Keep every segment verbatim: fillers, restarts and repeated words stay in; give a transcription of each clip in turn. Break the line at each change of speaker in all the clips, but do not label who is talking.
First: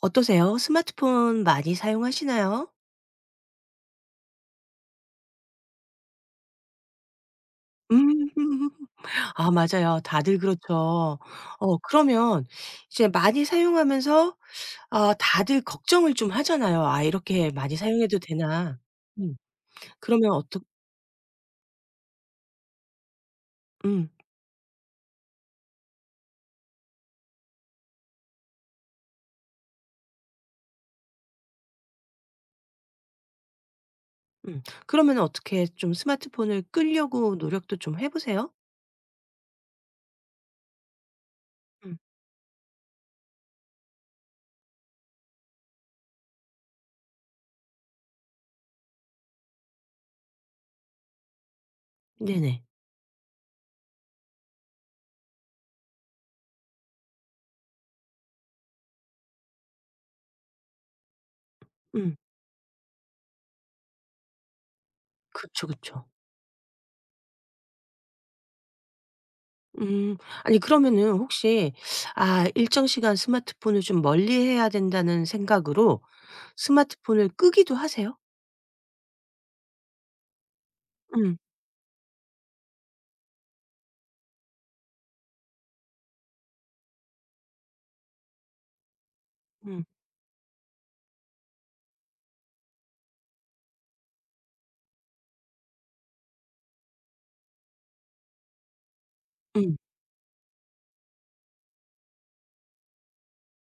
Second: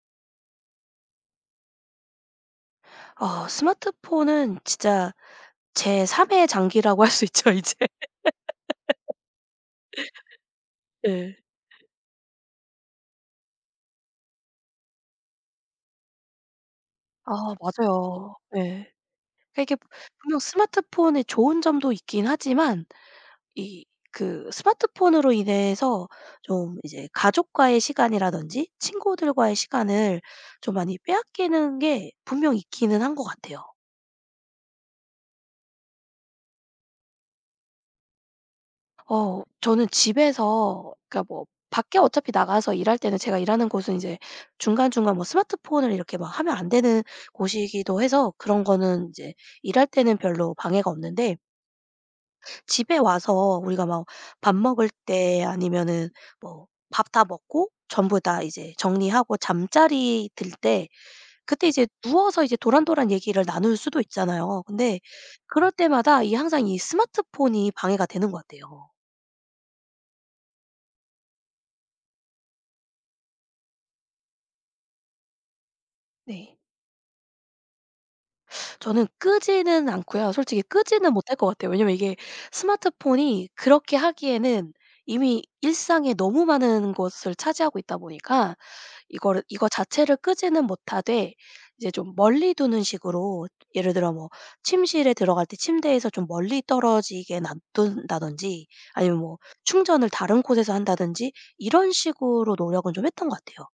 어떠세요? 스마트폰 많이 사용하시나요?
아 스마트폰은 진짜 제3 의 장기라고 할 수 있죠 이제.
음. 아 맞아요. 다들 그렇죠.
예.
어 그러면 이제 많이 사용하면서 아 다들 걱정을 좀 하잖아요. '아
아
이렇게 많이 사용해도
맞아요.
되나?'
예.
음.
그러니까 이게
그러면
분명
어떻
스마트폰의 좋은 점도 있긴 하지만 이
음.
그 스마트폰으로 인해서 좀 이제 가족과의 시간이라든지 친구들과의 시간을 좀 많이 빼앗기는 게 분명 있기는 한 것 같아요.
음. 그러면은 어떻게 좀 스마트폰을 끌려고 노력도 좀 해 보세요?
어 저는 집에서, 그러니까 뭐 밖에
음.
어차피 나가서 일할 때는 제가 일하는 곳은 이제 중간중간 뭐 스마트폰을 이렇게 막 하면 안 되는 곳이기도 해서, 그런 거는 이제 일할 때는 별로 방해가 없는데,
네네.
집에 와서 우리가 막 밥 먹을 때 아니면은 뭐 밥 다 먹고 전부 다 이제 정리하고 잠자리 들 때, 그때 이제
음.
누워서 이제 도란도란 얘기를 나눌 수도 있잖아요. 근데
그쵸,
그럴
그쵸.
때마다 이 항상 이 스마트폰이 방해가 되는 것 같아요.
음. 아니 그러면은 혹시 아 일정 시간 스마트폰을 좀 멀리해야 된다는 생각으로
네.
스마트폰을 끄기도 하세요?
저는 끄지는 않고요. 솔직히 끄지는 못할
음.
것 같아요. 왜냐면 이게 스마트폰이 그렇게 하기에는 이미 일상에 너무 많은 것을 차지하고 있다 보니까, 이거를 이거
음.
자체를 끄지는 못하되 이제 좀 멀리 두는 식으로, 예를 들어 뭐 침실에 들어갈 때 침대에서 좀 멀리 떨어지게 놔둔다든지, 아니면 뭐
음.
충전을 다른 곳에서 한다든지, 이런 식으로 노력은 좀 했던 것 같아요.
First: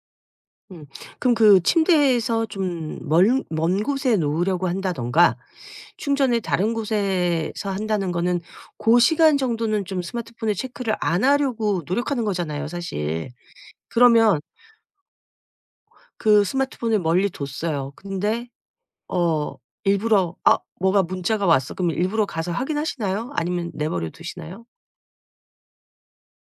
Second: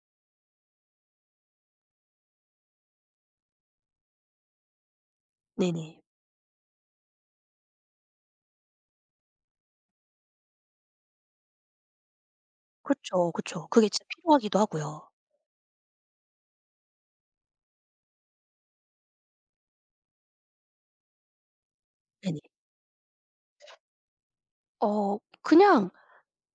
음. 그럼 그 침대에서 좀 멀 먼 곳에 놓으려고 한다든가
네네.
충전을 다른 곳에서 한다는 거는 그 시간 정도는 좀 스마트폰을 체크를 안 하려고 노력하는 거잖아요
그죠
사실.
그죠 그게 진짜
그러면
필요하기도 하고요.
그 스마트폰을 멀리 뒀어요. 근데 어 일부러 '아 뭐가 문자가 왔어.' 그럼 일부러
네네.
가서 확인하시나요? 아니면 내버려 두시나요?
어 그냥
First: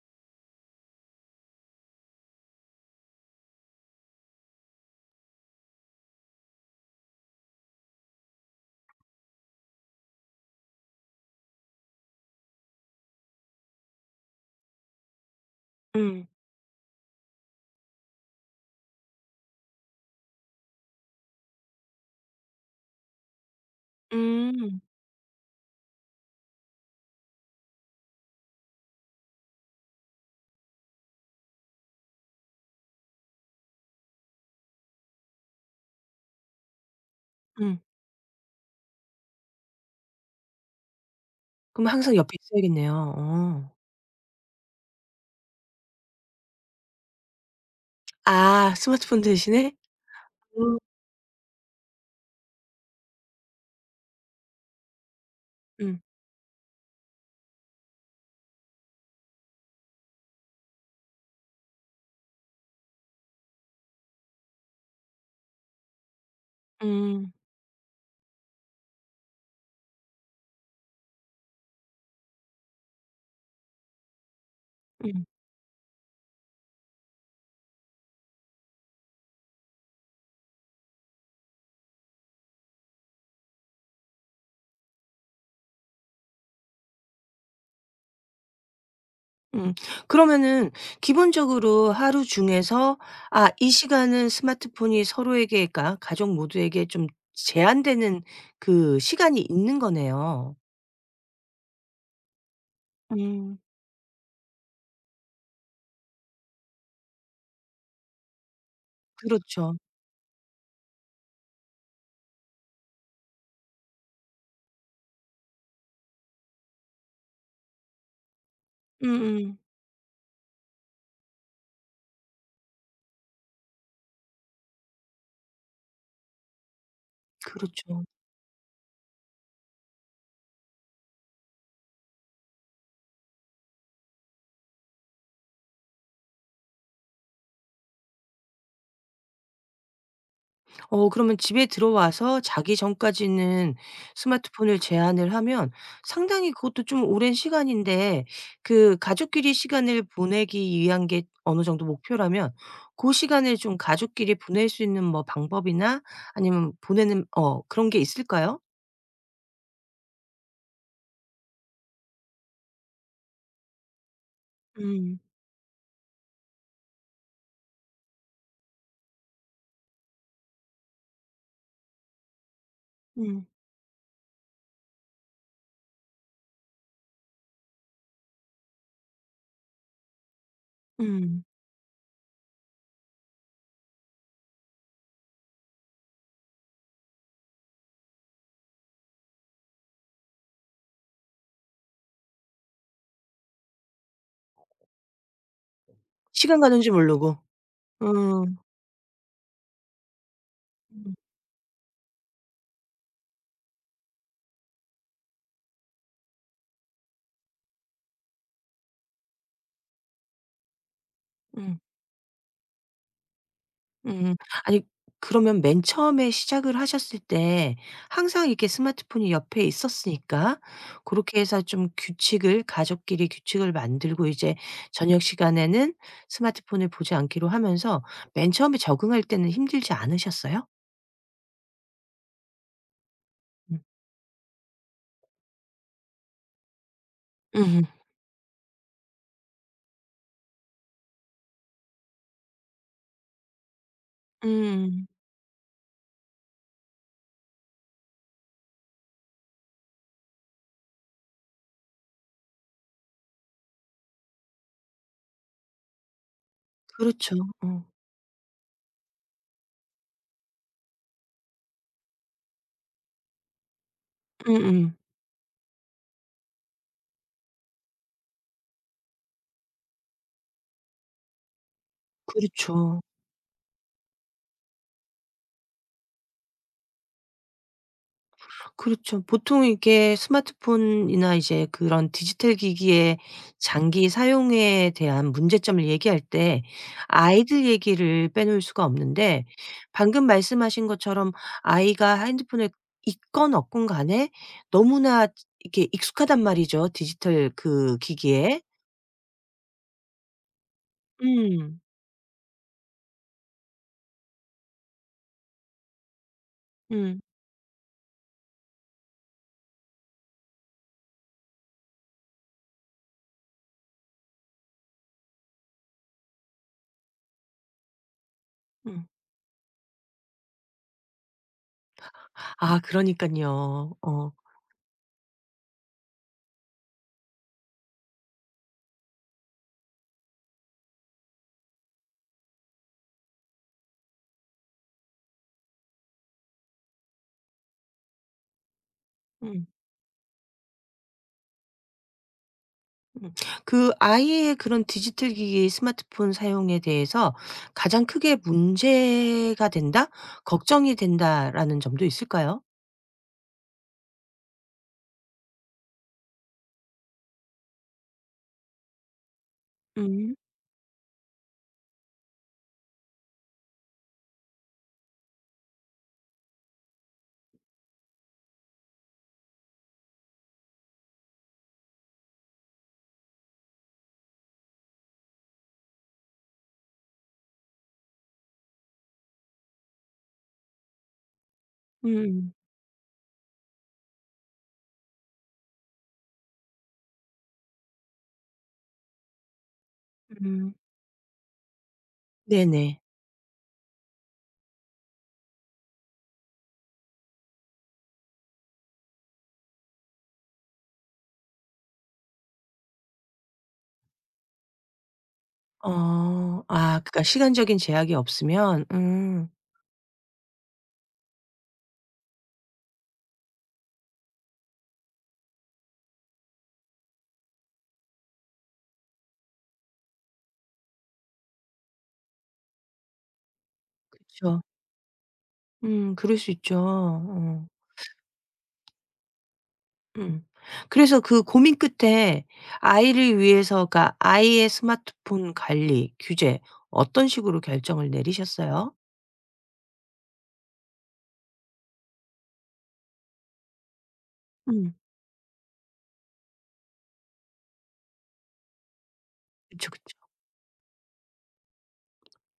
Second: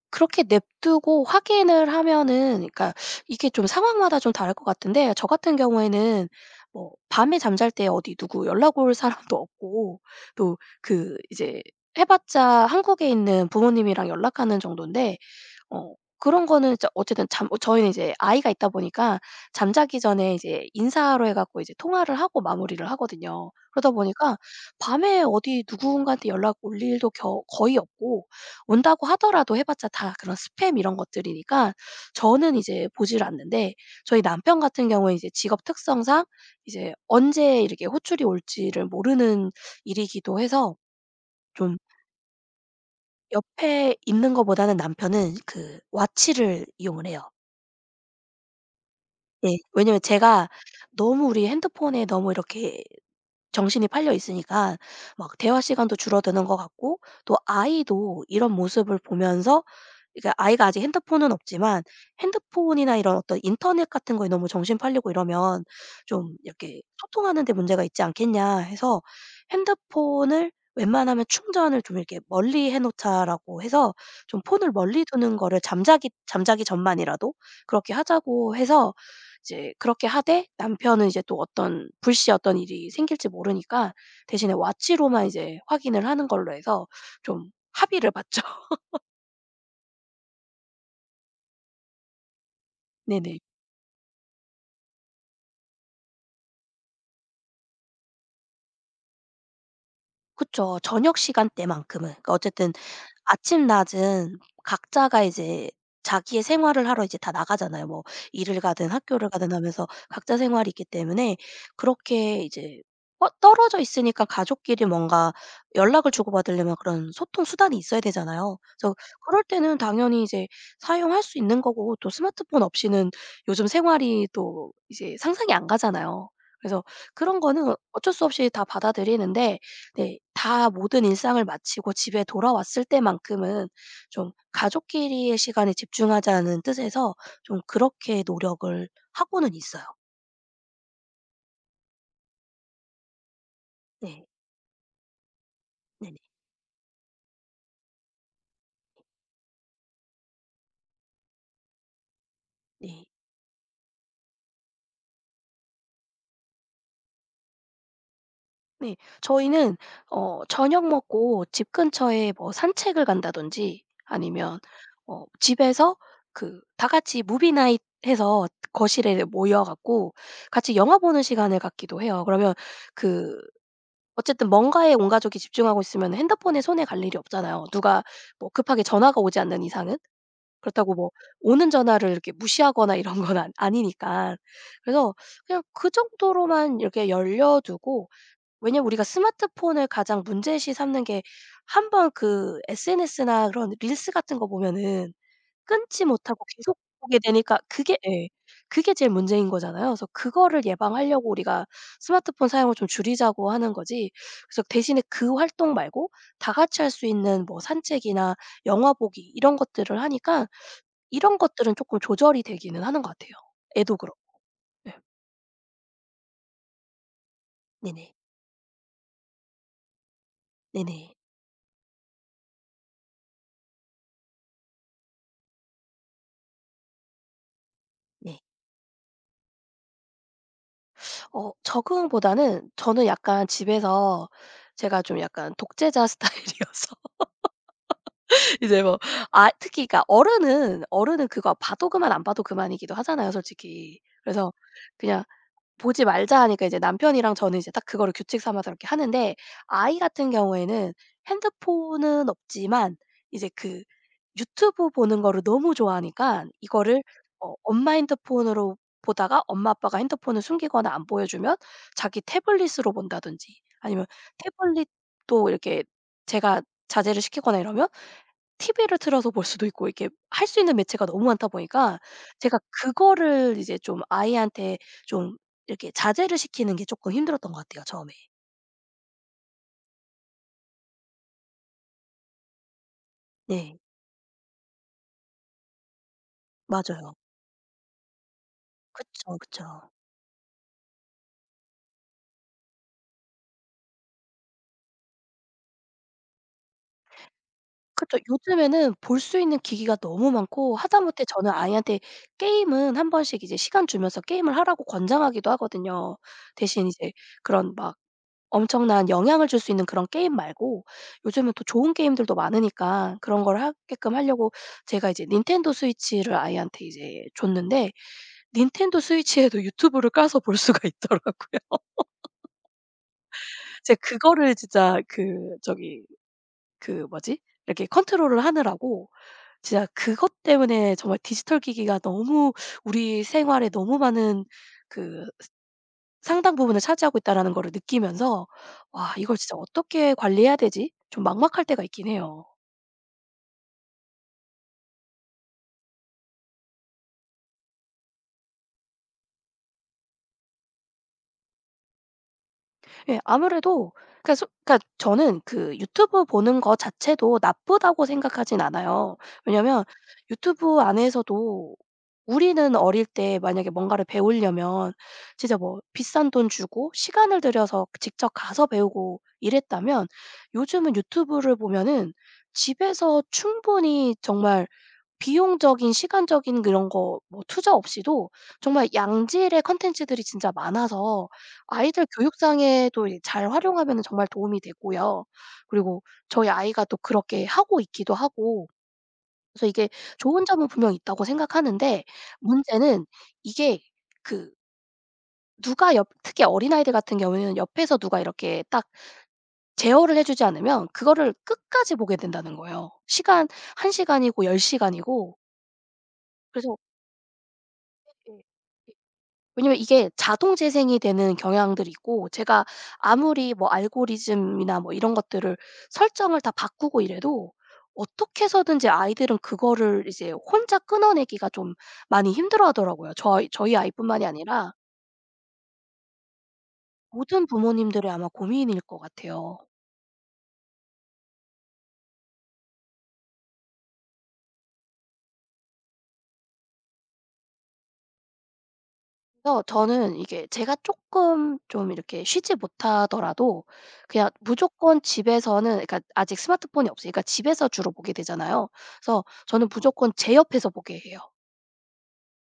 그렇게 냅두고 확인을 하면은, 그러니까 이게 좀 상황마다 좀 다를 것 같은데, 저 같은 경우에는 뭐 밤에 잠잘 때 어디 누구 연락 올 사람도 없고, 또 그 이제 해 봤자 한국에 있는 부모님이랑 연락하는 정도인데, 어
음.
그런 거는 진짜 어쨌든, 잠 어, 저희는 이제 아이가 있다 보니까 잠자기 전에 이제 인사로 해 갖고 이제 통화를 하고 마무리를 하거든요. 그러다 보니까
음.
밤에 어디 누군가한테 연락 올 일도 겨 거의 없고, 온다고 하더라도 해 봤자 다 그런 스팸 이런 것들이니까 저는 이제 보지를 않는데, 저희 남편 같은 경우에 이제 직업 특성상 이제 언제
음.
이렇게 호출이 올지를 모르는 일이기도 해서, 좀
그럼 항상 옆에 있어야겠네요. 어.
옆에 있는 거보다는 남편은 그 와치를 이용을 해요.
아 스마트폰
네.
대신에?
왜냐면 제가
음.
너무 우리 핸드폰에 너무 이렇게 정신이 팔려 있으니까 막 대화 시간도
음.
줄어드는 것 같고, 또 아이도 이런 모습을 보면서, 그러니까 아이가 아직 핸드폰은 없지만 핸드폰이나 이런 어떤 인터넷 같은 거에 너무 정신 팔리고 이러면 좀 이렇게
음.
'소통하는 데 문제가 있지 않겠냐.' 해서, 핸드폰을 웬만하면 충전을 좀 이렇게 멀리 해 놓자라고 해서, 좀 폰을 멀리
음.
두는 거를 잠자기 잠자기 전만이라도 그렇게 하자고 해서, 이제 그렇게 하되 남편은 이제 또 어떤 불시 어떤 일이 생길지 모르니까 대신에 와치로만 이제 확인을 하는 걸로 해서 좀 합의를 봤죠.
음. 그러면은 기본적으로 하루 중에서
네네.
아 이 시간은 스마트폰이 서로에게 그러니까 가족 모두에게 좀 제한되는 그 시간이 있는 거네요.
그쵸. 저녁 시간대만큼은. 그러니까 어쨌든
음.
아침 낮은 각자가 이제 자기의 생활을 하러 이제 다 나가잖아요. 뭐 일을 가든 학교를 가든
그렇죠.
하면서 각자 생활이 있기 때문에 그렇게 이제 어 떨어져 있으니까 가족끼리 뭔가 연락을 주고받으려면 그런 소통 수단이 있어야 되잖아요. 그래서 그럴
음음.
때는 당연히 이제 사용할 수 있는 거고, 또 스마트폰 없이는 요즘 생활이 또 이제 상상이 안 가잖아요. 그래서 그런 거는
그렇죠.
어쩔 수 없이 다 받아들이는데. 네. 다 모든 일상을 마치고 집에 돌아왔을 때만큼은 좀 가족끼리의 시간에 집중하자는 뜻에서 좀 그렇게 노력을 하고는 있어요.
어 그러면 집에 들어와서 자기 전까지는
네.
스마트폰을 제한을 하면
네네.
상당히 그것도 좀 오랜 시간인데 그 가족끼리 시간을 보내기 위한 게 어느 정도 목표라면
네.
그 시간을 좀 가족끼리 보낼 수 있는 뭐 방법이나 아니면 보내는 어 그런 게 있을까요?
네. 저희는 어 저녁 먹고 집 근처에 뭐 산책을 간다든지, 아니면
음.
어 집에서 그 다 같이 무비 나잇 해서 거실에 모여 갖고 같이 영화 보는 시간을 갖기도 해요. 그러면 그
음.
어쨌든 뭔가에 온 가족이 집중하고 있으면 핸드폰에 손에 갈 일이 없잖아요. 누가 뭐 급하게 전화가 오지 않는 이상은. 그렇다고 뭐
음.
오는 전화를 이렇게 무시하거나 이런 건 아 아니니까. 그래서 그냥 그 정도로만 이렇게 열려 두고, 왜냐면 우리가 스마트폰을 가장 문제시 삼는 게 한번그 에스엔에스나 그런 릴스 같은 거 보면은 끊지 못하고
시간
계속
가는 줄
보게
모르고.
되니까, 그게, 예.
음.
그게 제일 문제인 거잖아요. 그래서 그거를
음.
예방하려고 우리가 스마트폰 사용을 좀 줄이자고 하는 거지. 그래서 대신에 그 활동 말고 다 같이 할 수 있는 뭐 산책이나 영화 보기 이런 것들을 하니까, 이런 것들은
음.
쪼끔 조절이 되기는 하는 것 같아요. 애도 그렇고.
음. 아니
예.
그러면 맨 처음에 시작을 하셨을 때
네네.
항상 이렇게 스마트폰이 옆에 있었으니까
네네.
고렇게 해서 좀 규칙을 가족끼리 규칙을 만들고 이제 저녁 시간에는 스마트폰을 보지 않기로 하면서
네.
맨 처음에 적응할 때는 힘들지 않으셨어요?
어 적응보다는 저는 약간
음.
집에서 제가 좀 약간 독재자 스타일이어서
음음.
이제 뭐, 아 특히 그러니까 어른은 어른은 그거 봐도 그만 안 봐도 그만이기도 하잖아요 솔직히. 그래서
음.
그냥 보지 말자 하니까 이제 남편이랑 저는 이제 딱 그거를 규칙 삼아서 이렇게 하는데, 아이 같은 경우에는 핸드폰은 없지만 이제 그 유튜브 보는 거를 너무 좋아하니까 이거를
그렇죠.
어
어.
엄마 핸드폰으로 보다가 엄마 아빠가 핸드폰을 숨기거나 안 보여주면 자기 태블릿으로 본다든지 아니면
음음.
태블릿도 이렇게 제가 자제를 시키거나 이러면 티브이를 틀어서 볼 수도 있고, 이렇게 할 수 있는 매체가 너무 많다 보니까 제가
그렇죠.
그거를 이제 좀 아이한테 좀 이렇게 자제를 시키는 게 쪼끔 힘들었던 것 같아요 처음에.
그렇죠. 보통 이게 스마트폰이나 이제 그런 디지털 기기의
네.
장기 사용에 대한 문제점을 얘기할 때
맞아요.
아이들 얘기를 빼놓을 수가
그쵸,
없는데
그쵸.
방금 말씀하신 것처럼 아이가 핸드폰을 있건 없건 간에 너무나 이렇게 익숙하단 말이죠, 디지털 그
그쵸.
기기에.
요즘에는 볼 수 있는 기기가 너무 많고 하다못해 저는
음.
아이한테 게임은 한 번씩 이제 시간 주면서 게임을 하라고 권장하기도 하거든요. 대신 이제
음.
그런 막 엄청난 영향을 줄 수 있는 그런 게임 말고 요즘은 또 좋은 게임들도 많으니까 그런 걸 하게끔 하려고 제가 이제 닌텐도 스위치를 아이한테 이제 줬는데, 닌텐도
음.
스위치에도 유튜브를 까서 볼 수가 있더라고요.
아 그러니깐요.
제가
어.
그거를 진짜 그, 저기, 그 뭐지? 이렇게 컨트롤을 하느라고 진짜 그것 때문에 정말 디지털 기기가 너무 우리 생활에 너무 많은 그 상당 부분을 차지하고 있다라는 거를 느끼면서 '와 이걸 진짜
음.
어떻게 관리해야 되지?' 좀 막막할 때가 있긴 해요.
음. 그 아이의 그런 디지털 기기 스마트폰 사용에 대해서 가장 크게 문제가 된다? 걱정이 된다라는 점도 있을까요?
예, 아무래도 그러니까 소 그러니까 저는 그 유튜브 보는 거 자체도 나쁘다고 생각하진 않아요. 왜냐면
음.
유튜브 안에서도 우리는 어릴 때 만약에 뭔가를 배우려면 진짜 뭐 비싼 돈 주고 시간을 들여서 직접 가서 배우고 이랬다면, 요즘은 유튜브를 보면은 집에서 충분히 정말 비용적인, 시간적인 그런 거 뭐 투자 없이도 정말 양질의 콘텐츠들이 진짜 많아서 아이들
음.
교육상에도 이 잘 활용하면은 정말 도움이 되고요. 그리고 저희 아이가 또 그렇게 하고 있기도 하고, 그래서 이게 좋은 점은
음.
분명 있다고 생각하는데
네네.
문제는 이게 그, 누가 옆 특히 어린아이들 같은 경우에는 옆에서 누가 이렇게 딱 제어를 해 주지 않으면 그거를 끝까지 보게 된다는 거예요. 시간 한 시간이고 열 시간이고.
어.
그래서
아 그러니까 시간적인 제약이
예.
없으면 음
왜냐면 이게 자동 재생이 되는 경향들이 있고 제가 아무리 뭐 알고리즘이나 뭐 이런 것들을 설정을 다 바꾸고 이래도 어떻게 해서든지 아이들은 그거를 이제 혼자 끊어내기가 좀 많이 힘들어하더라고요. 저희 저희 아이뿐만이
그쵸.
아니라
음 그럴 수 있죠.
모든
어.
부모님들의 아마 고민일 것 같아요.
음. 그래서 그 고민 끝에 아이를 위해서 그 아이의 스마트폰 관리 규제 어떤 식으로 결정을 내리셨어요?
그래서 저는 이게, 제가 조금 좀 이렇게 쉬지 못하더라도 그냥
음.
무조건 집에서는, 그러니까 아직 스마트폰이 없으니까 집에서 주로 보게 되잖아요. 그래서 저는
그쵸,
무조건
그쵸.
제 옆에서 보게 해요.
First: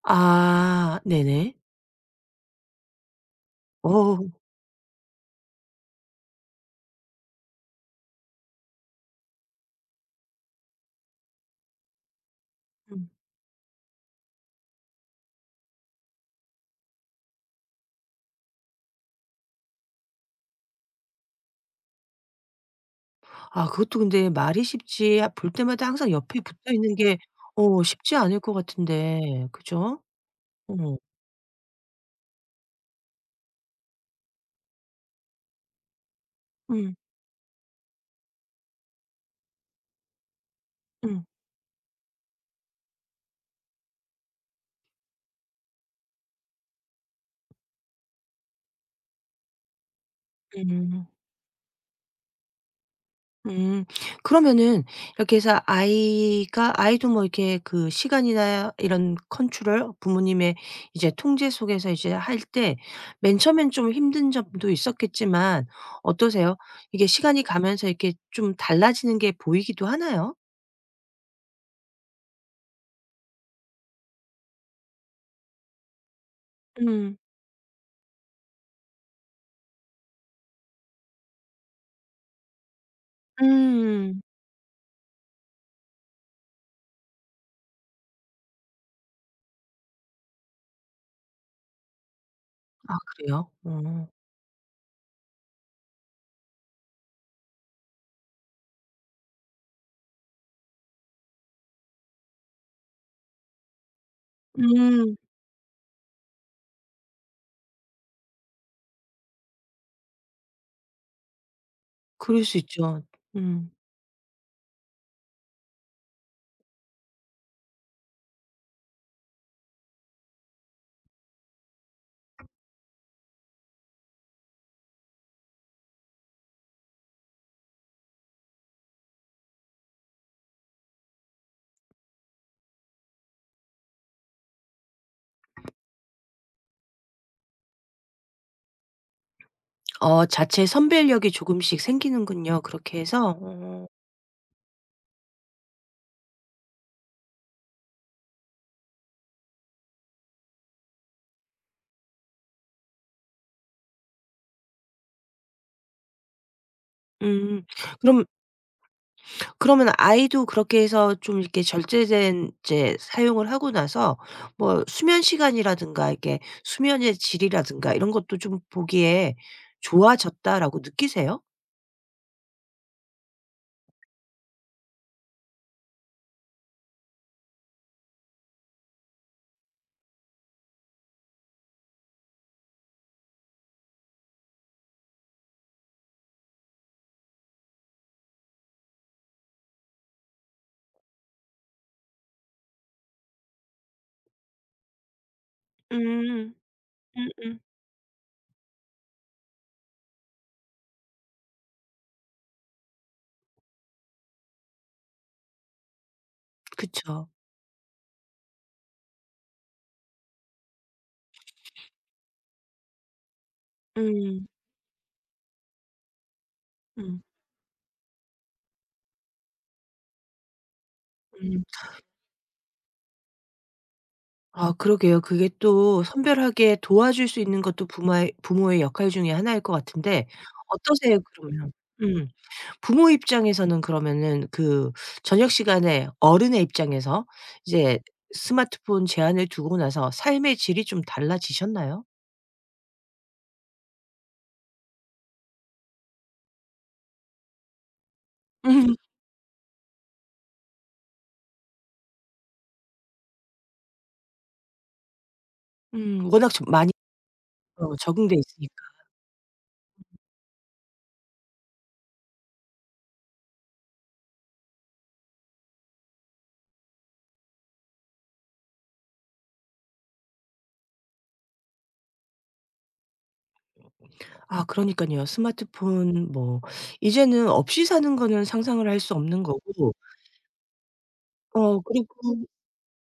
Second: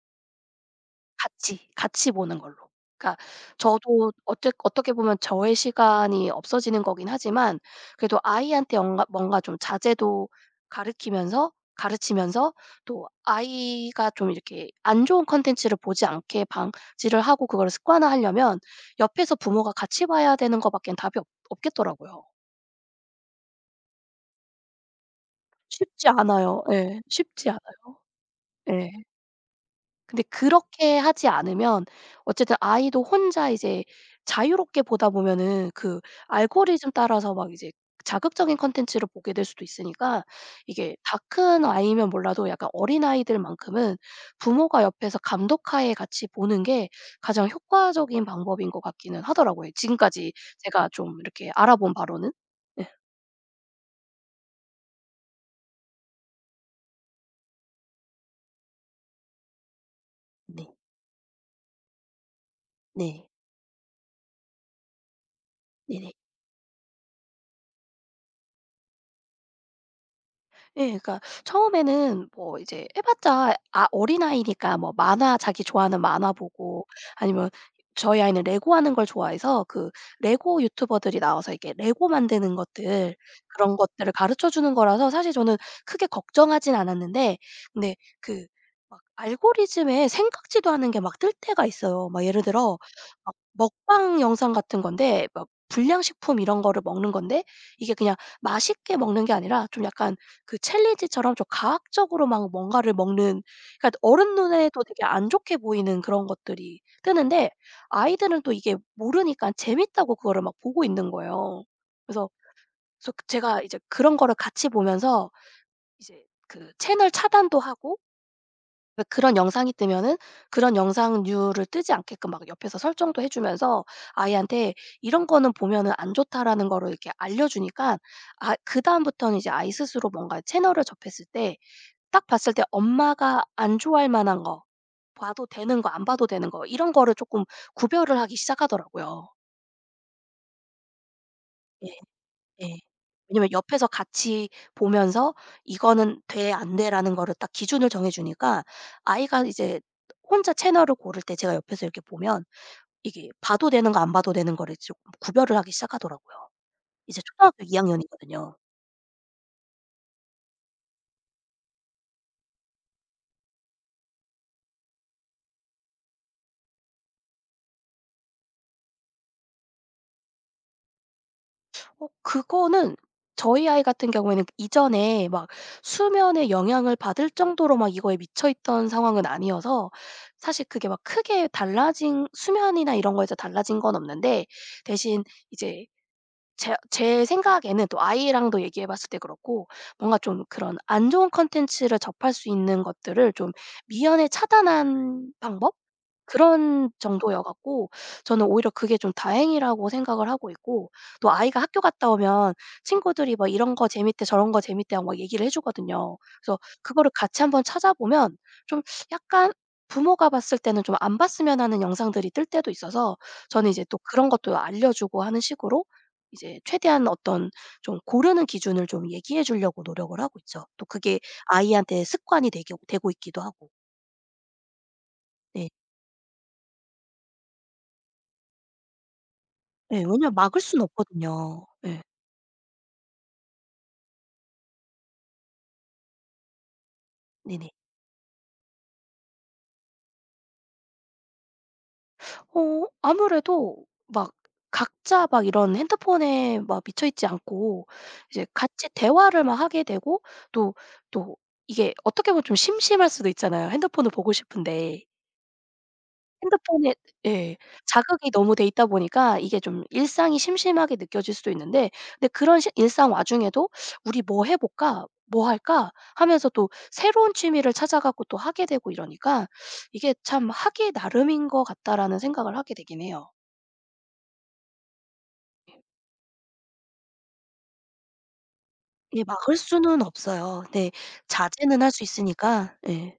아 네네.
같이, 같이 보는 걸로. 그러니까 저도
어.
어째, 어떻게 보면 저의 시간이 없어지는 거긴 하지만 그래도 아이한테 엉가 뭔가 좀 자제도 가르키면서 가르치면서, 또
음.
아이가 좀 이렇게 안 좋은 콘텐츠를 보지 않게 방지를 하고 그거를 습관화하려면 옆에서 부모가 같이 봐야 되는 거 밖엔 답이 없 없겠더라고요.
아 그것도 근데 말이 쉽지 아 볼 때마다
쉽지
항상 옆에
않아요.
붙어 있는
예.
게
쉽지 않아요.
어 쉽지 않을 것
예.
같은데. 그죠?
근데
어.
그렇게 하지 않으면 어쨌든 아이도 혼자 이제 자유롭게 보다 보면은 그 알고리즘
음.
따라서 막 이제 자극적인 콘텐츠를 보게 될 수도 있으니까 이게 다
음.
큰 아이면 몰라도 약간 어린아이들만큼은 부모가 옆에서 감독하에 같이 보는 게 가장 효과적인 방법인 것 같기는 하더라고요. 지금까지 제가
음.
좀 이렇게 알아본 바로는. 예.
음. 그러면은 이렇게 해서 아이가 아이도 뭐 이렇게 그 시간이나 이런 컨트롤 부모님의
네.
이제 통제 속에서 이제 할 때
네.
맨 처음엔 좀 힘든 점도 있었겠지만
네네.
어떠세요? 이게 시간이 가면서 이렇게 좀 달라지는 게 보이기도 하나요?
예. 그러니까 처음에는 뭐 이제 해 봤자 아 어린아이니까 뭐 만화 자기 좋아하는 만화 보고
음.
아니면 저희 아이는 레고 하는 걸 좋아해서 그 레고 유튜버들이 나와서 이렇게 레고 만드는 것들, 그런 것들을
음.
가르쳐 주는 거라서 사실 저는 크게 걱정하진 않았는데, 근데 그 막 알고리즘에 생각지도 않은 게 막 뜰 때가 있어요. 막 예를 들어
아
막
그래요? 어.
먹방 영상 같은 건데 막 불량식품 이런 거를 먹는 건데 이게 그냥 맛있게 먹는 게 아니라 좀 약간 그 챌린지처럼 좀 과학적으로 막 뭔가를 먹는, 그러니까 어른 눈에도 되게
음.
안 좋게 보이는 그런 것들이 뜨는데 아이들은 또 이게 모르니까 재밌다고 그거를 막 보고 있는 거예요. 그래서
그럴 수 있죠.
그래서 그 제가
음.
이제 그런 거를 같이 보면서 이제 그 채널 차단도 하고, 왜 그런 영상이 뜨면은 그런 영상류를 뜨지 않게끔 막 옆에서 설정도 해 주면서 아이한테 "이런 거는 보면은 안 좋다."라는 거를 이렇게 알려 주니까 아 그다음부터는 이제 아이 스스로 뭔가 채널을 접했을 때 딱 봤을 때 엄마가 안 좋아할 만한 거, 봐도 되는 거, 안 봐도 되는 거 이런 거를 쪼끔 구별을 하기 시작하더라고요.
어 자체 선별력이 조금씩
예
생기는군요
예.
그렇게 해서.
왜냐면 옆에서
어.
같이 보면서 "이거는 돼. 안 돼."라는 거를 딱 기준을 정해 주니까 아이가 이제 혼자 채널을 고를 때 제가 옆에서 이렇게 보면 이게 봐도 되는 거, 안 봐도 되는 거를 좀 구별을 하기 시작하더라고요. 이제 초등학교
음.
이
그럼
학년이거든요.
그러면 아이도 그렇게 해서 좀 이렇게 절제된 이제 사용을 하고 나서 뭐 수면 시간이라든가 이렇게 수면의 질이라든가 이런 것도 좀 보기에 좋아졌다라고 느끼세요?
어 그거는 저희 아이 같은 경우에는 이전에 막 수면의 영향을 받을 정도로 막 이거에 미쳐 있던 상황은 아니어서 사실 그게 막 크게 달라진 수면이나 이런 거에서 달라진 건 없는데 대신 이제 제 제 생각에는, 또 아이랑도 얘기해 봤을 때 그렇고, 뭔가 좀 그런 안 좋은 콘텐츠를 접할 수 있는 것들을 좀 미연에 차단한 방법?
음.
그런 정도여
음음.
갖고 저는 오히려 그게 좀 다행이라고 생각을 하고 있고, 또 아이가 학교 갔다 오면 친구들이 막 "이런 거 재밌대. 저런 거 재밌대." 하고 막 얘기를 해 주거든요. 그래서 그거를
그쵸.
같이 한번 찾아보면 좀 약간 부모가 봤을 때는 좀 안 봤으면 하는 영상들이 뜰 때도 있어서 저는 이제 또 그런
음.
것도 알려 주고 하는 식으로 이제 최대한
음.
어떤 좀 고르는 기준을 좀 얘기해 주려고 노력을 하고 있죠. 또 그게
음.
아이한테 습관이 되게 되고 있기도 하고.
아 그러게요. 그게
네.
또 선별하게 도와줄 수 있는 것도 부의 부모의 역할 중에 하나일 것
예.
같은데
왜냐면 막을 수는
어떠세요
없거든요.
그러면?
예.
음. 부모 입장에서는 그러면은 그 저녁 시간에 어른의 입장에서
네네.
이제 스마트폰 제한을 두고 나서 삶의 질이 좀 달라지셨나요?
어 아무래도 막 각자 막 이런 핸드폰에 막 미쳐 있지 않고 이제 같이
음.
대화를 막 하게 되고, 또 또 이게 어떻게 보면 좀 심심할 수도 있잖아요, 핸드폰을 보고 싶은데.
음. 워낙 좀 많이
핸드폰에, 예.
어
자극이
적응돼
너무 돼
있으니까.
있다 보니까 이게 좀 일상이 심심하게 느껴질 수도 있는데, 근데 그런 시 일상 와중에도 '우리 뭐 해 볼까? 뭐 할까?' 하면서 또 새로운 취미를 찾아 갖고 또 하게 되고 이러니까 이게 참 '하기 나름인 것 같다.'라는 생각을 하게 되긴 해요.
아 그러니까요 스마트폰 뭐 이제는 없이 사는 거는 상상을 할 수
예,
없는
막을
거고
수는 없어요. 네.
어
자제는 할 수
그리고
있으니까. 예.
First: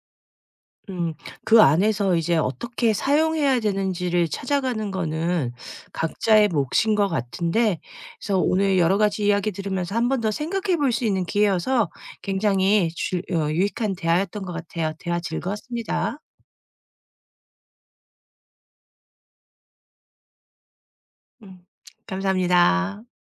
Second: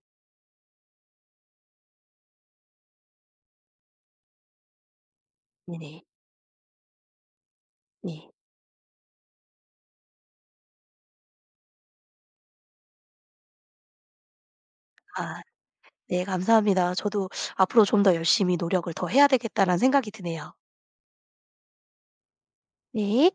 음. 그 안에서 이제 어떻게 사용해야 되는지를 찾아가는 거는
네네.
각자의 몫인 것 같은데
네.
그래서 오늘 여러 가지 이야기 들으면서 한 번 더 생각해 볼 수 있는 기회여서 굉장히 주 어 유익한 대화였던 것 같아요. 대화
아
즐거웠습니다.
네, 감사합니다. 저도 '앞으로 좀 더 열심히 노력을 더 해야 되겠다.'라는 생각이 드네요.
음. 감사합니다.
네.